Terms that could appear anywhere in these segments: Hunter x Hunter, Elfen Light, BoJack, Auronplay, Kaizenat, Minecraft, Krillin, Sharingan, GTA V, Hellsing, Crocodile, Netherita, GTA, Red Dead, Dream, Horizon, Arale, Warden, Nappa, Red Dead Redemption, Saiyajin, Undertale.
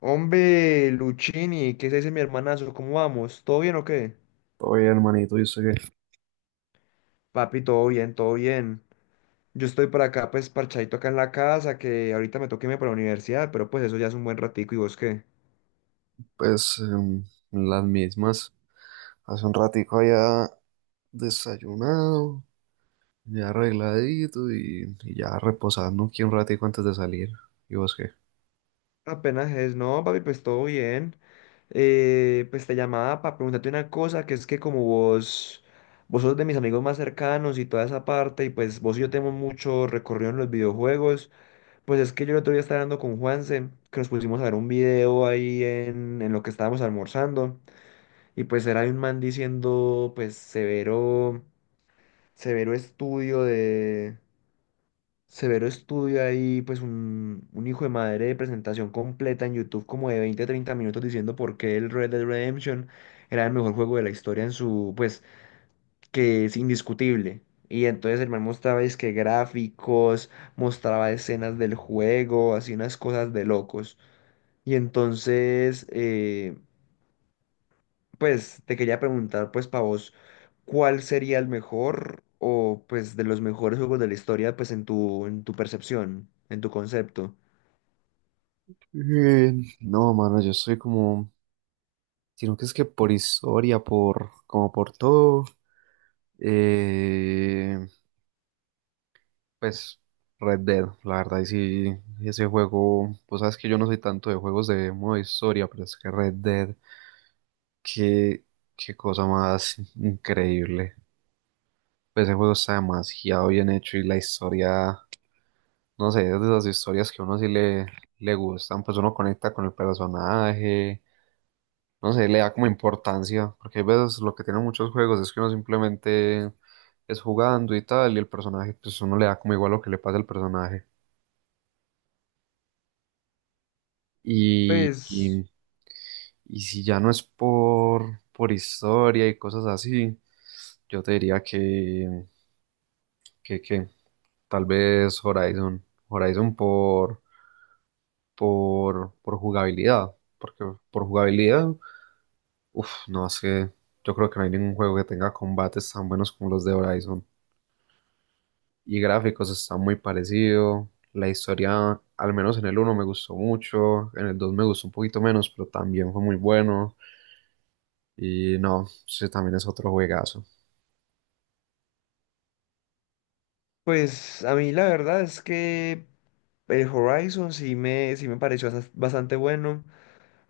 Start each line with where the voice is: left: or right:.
left: Hombre, Luchini, ¿qué se dice, mi hermanazo? ¿Cómo vamos? ¿Todo bien o qué?
right: Oye, hermanito, yo sé que,
left: Papi, todo bien, todo bien. Yo estoy por acá, pues, parchadito acá en la casa, que ahorita me toca irme para la universidad, pero pues eso ya es un buen ratico, ¿y vos qué?
right: pues, las mismas. Hace un ratico ya desayunado, ya arregladito y ya reposando aquí un ratico antes de salir. ¿Y vos qué?
left: Apenas es, no, papi, pues todo bien. Pues te llamaba para preguntarte una cosa, que es que como vos, vos sos de mis amigos más cercanos y toda esa parte, y pues vos y yo tenemos mucho recorrido en los videojuegos. Pues es que yo el otro día estaba hablando con Juanse, que nos pusimos a ver un video ahí en lo que estábamos almorzando, y pues era de un man diciendo, pues, severo, severo estudio de, severo estudio ahí, pues un hijo de madre de presentación completa en YouTube, como de 20 a 30 minutos diciendo por qué el Red Dead Redemption era el mejor juego de la historia en su, pues, que es indiscutible. Y entonces el man mostraba, es que gráficos, mostraba escenas del juego, así unas cosas de locos. Y entonces, pues te quería preguntar, pues para vos, ¿cuál sería el mejor o pues de los mejores juegos de la historia, pues en tu percepción, en tu concepto?
right: Eh, no, mano, yo estoy como, sino que es que por historia, por, como por todo, eh, pues, Red Dead, la verdad, y sí, ese juego, pues sabes que yo no soy tanto de juegos de modo historia, pero es que Red Dead. Qué, ¿Qué cosa más increíble? Pues ese juego está demasiado bien hecho y la historia, no sé, es de esas historias que a uno sí le gustan, pues uno conecta con el personaje, no sé, le da como importancia, porque hay veces lo que tienen muchos juegos es que uno simplemente es jugando y tal, y el personaje, pues uno le da como igual lo que le pasa al personaje. Y,
left: Pues,
right: y, y si ya no es por historia y cosas así, yo te diría que, que tal vez Horizon. Horizon por jugabilidad. Porque por jugabilidad, uff, no es que yo creo que no hay ningún juego que tenga combates tan buenos como los de Horizon. Y gráficos está muy parecido. La historia, al menos en el uno me gustó mucho. En el 2 me gustó un poquito menos, pero también fue muy bueno. Y no, sí, también es otro juegazo.
left: pues a mí la verdad es que el Horizon sí me pareció bastante bueno.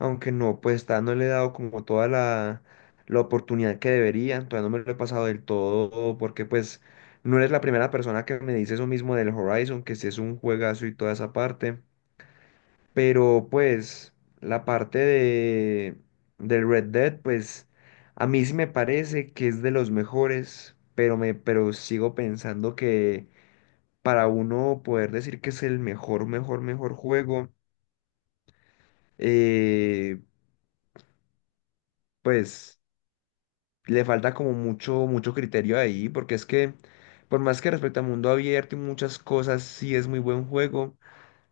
left: Aunque no, pues está, no le he dado como toda la, la oportunidad que debería, todavía no me lo he pasado del todo, porque pues no eres la primera persona que me dice eso mismo del Horizon, que si es un juegazo y toda esa parte, pero pues la parte de, del Red Dead, pues a mí sí me parece que es de los mejores, pero, me, pero sigo pensando que para uno poder decir que es el mejor, mejor, mejor juego, eh, pues... le falta como mucho, mucho criterio ahí, porque es que, por más que respecto a mundo abierto y muchas cosas, sí es muy buen juego,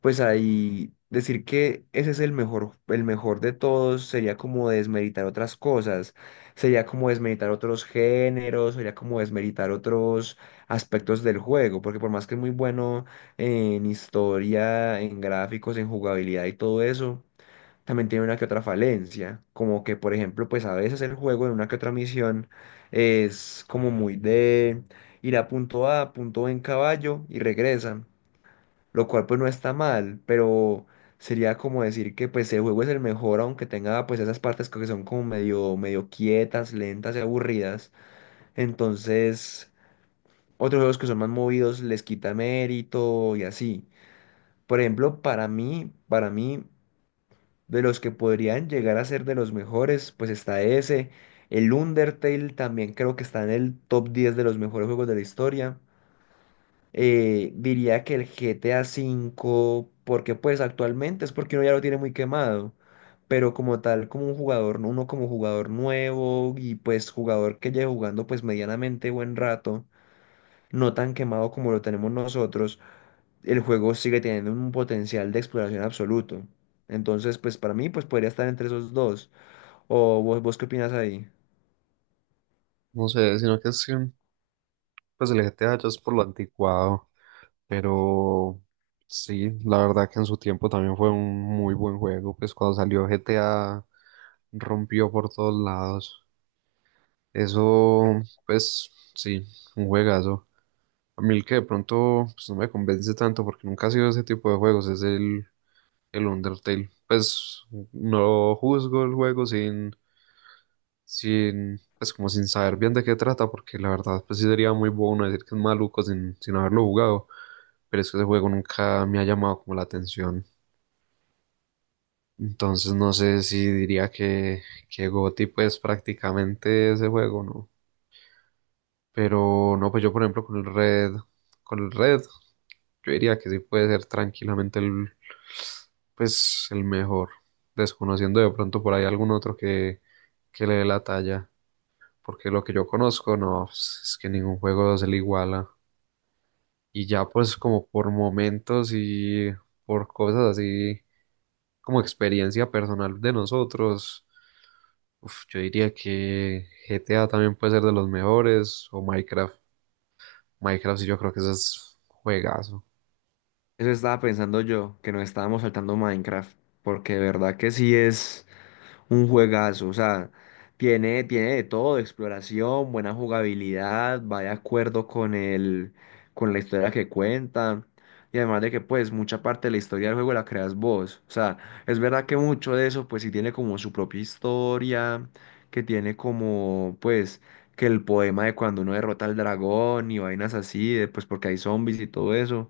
left: pues ahí decir que ese es el mejor de todos sería como desmeritar otras cosas, sería como desmeritar otros géneros, sería como desmeritar otros aspectos del juego, porque por más que es muy bueno en historia, en gráficos, en jugabilidad y todo eso también tiene una que otra falencia, como que por ejemplo, pues a veces el juego en una que otra misión es como muy de ir a punto A, punto B en caballo y regresa, lo cual pues no está mal, pero sería como decir que pues el juego es el mejor aunque tenga pues esas partes que son como medio medio quietas, lentas y aburridas, entonces otros juegos que son más movidos les quita mérito y así. Por ejemplo, para mí de los que podrían llegar a ser de los mejores, pues está ese. El Undertale también creo que está en el top 10 de los mejores juegos de la historia. Diría que el GTA V, porque pues actualmente es porque uno ya lo tiene muy quemado, pero como tal, como un jugador, uno como jugador nuevo y pues jugador que lleve jugando pues medianamente buen rato, no tan quemado como lo tenemos nosotros, el juego sigue teniendo un potencial de exploración absoluto. Entonces, pues para mí, pues podría estar entre esos dos. ¿O vos, vos qué opinas ahí?
right: No sé, sino que es que, pues el GTA ya es por lo anticuado. Pero sí, la verdad que en su tiempo también fue un muy buen juego. Pues cuando salió GTA rompió por todos lados. Eso, pues sí, un juegazo. A mí el que de pronto pues, no me convence tanto porque nunca ha sido ese tipo de juegos es el Undertale. Pues no juzgo el juego sin, sin, pues como sin saber bien de qué trata porque la verdad pues sí sería muy bueno decir que es maluco sin, sin haberlo jugado, pero es que ese juego nunca me ha llamado como la atención. Entonces no sé si diría que GOTY pues prácticamente ese juego, ¿no? Pero no, pues yo por ejemplo con el Red, yo diría que sí puede ser tranquilamente el, pues el mejor, desconociendo de pronto por ahí algún otro que le dé la talla, porque lo que yo conozco, no, pues, es que ningún juego se le iguala. Y ya pues como por momentos y por cosas así como experiencia personal de nosotros, uf, yo diría que GTA también puede ser de los mejores o Minecraft. Minecraft sí yo creo que ese es juegazo.
left: Eso estaba pensando yo, que nos estábamos saltando Minecraft, porque de verdad que sí es... Un juegazo, o sea, tiene de todo, exploración, buena jugabilidad, va de acuerdo con el, con la historia que cuenta. Y además de que pues mucha parte de la historia del juego la creas vos. O sea, es verdad que mucho de eso pues sí tiene como su propia historia, que tiene como pues que el poema de cuando uno derrota al dragón y vainas así, de, pues porque hay zombies y todo eso.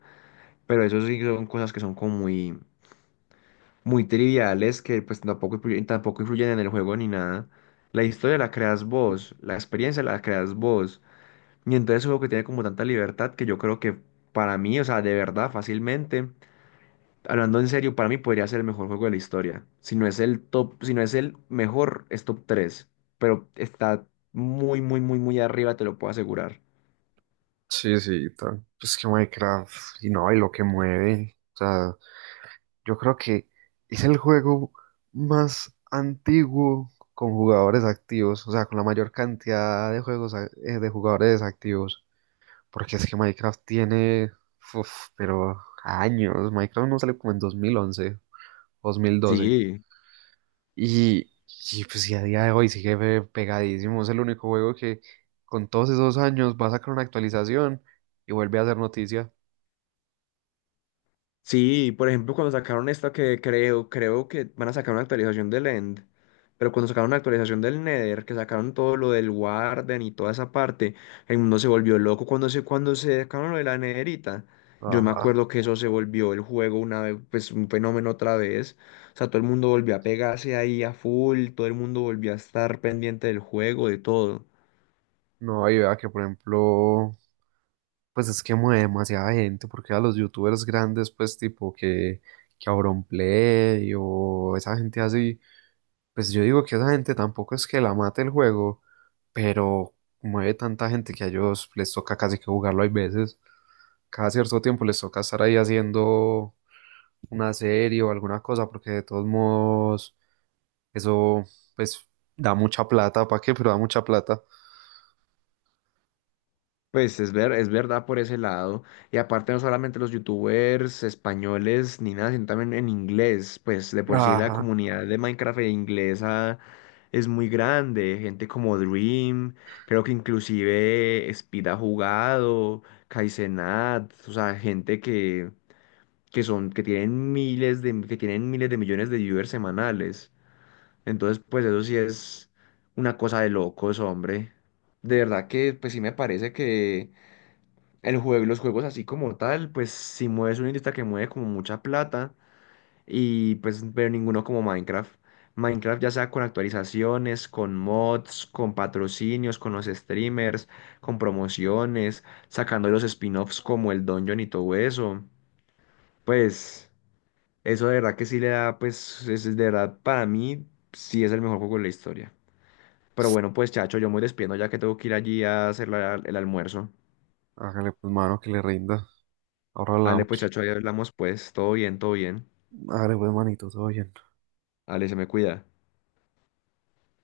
left: Pero eso sí son cosas que son como muy, muy triviales que pues tampoco, influyen- tampoco influyen en el juego ni nada. La historia la creas vos, la experiencia la creas vos. Y entonces es un juego que tiene como tanta libertad que yo creo que para mí, o sea, de verdad, fácilmente, hablando en serio, para mí podría ser el mejor juego de la historia. Si no es el top, si no es el mejor, es top 3. Pero está muy, muy, muy, muy arriba, te lo puedo asegurar.
right: Sí, sí, tal. Pues que Minecraft, y no, y lo que mueve. O sea, yo creo que es el juego más antiguo con jugadores activos, o sea, con la mayor cantidad de juegos a- de jugadores activos. Porque es que Minecraft tiene, uf, pero años. Minecraft no salió como en 2011. 2012.
left: Sí.
right: Y, y pues y a día de hoy sigue pe- pegadísimo. Es el único juego que con todos esos años va a sacar una actualización y vuelve a hacer noticia.
left: Sí, por ejemplo, cuando sacaron esta que creo, creo que van a sacar una actualización del End, pero cuando sacaron una actualización del Nether, que sacaron todo lo del Warden y toda esa parte, el mundo se volvió loco cuando se sacaron lo de la Netherita. Yo me
right: Ajá.
left: acuerdo que eso se volvió el juego una vez, pues un fenómeno otra vez. O sea, todo el mundo volvió a pegarse ahí a full, todo el mundo volvió a estar pendiente del juego, de todo.
right: No, y vea que por ejemplo, pues es que mueve demasiada gente, porque a los youtubers grandes, pues tipo que Auronplay o esa gente así, pues yo digo que esa gente tampoco es que la mate el juego, pero mueve tanta gente que a ellos les toca casi que jugarlo hay veces. Cada cierto tiempo les toca estar ahí haciendo una serie o alguna cosa, porque de todos modos eso pues da mucha plata, ¿para qué? Pero da mucha plata.
left: Pues es ver, es verdad por ese lado. Y aparte no solamente los youtubers españoles ni nada, sino también en inglés. Pues de por sí la
right: Ajá,
left: comunidad de Minecraft e inglesa es muy grande. Gente como Dream, creo que inclusive Speed ha jugado, Kaizenat, o sea, gente que son, que tienen miles de, que tienen miles de millones de viewers semanales. Entonces, pues eso sí es una cosa de locos, hombre. De verdad que pues sí me parece que el juego, y los juegos así como tal, pues si mueves una industria que mueve como mucha plata y pues pero ninguno como Minecraft. Minecraft, ya sea con actualizaciones, con mods, con patrocinios, con los streamers, con promociones, sacando los spin-offs como el Dungeon y todo eso. Pues eso de verdad que sí le da, pues es de verdad para mí sí es el mejor juego de la historia. Pero bueno, pues chacho, yo me voy despidiendo ya que tengo que ir allí a hacer la- el almuerzo.
right: hágale pues mano que le rinda. Ahora
left: Dale, pues
right: hablamos.
left: chacho, ahí hablamos pues, todo bien, todo bien.
right: Hágale pues manito, todo bien.
left: Ale, se me cuida.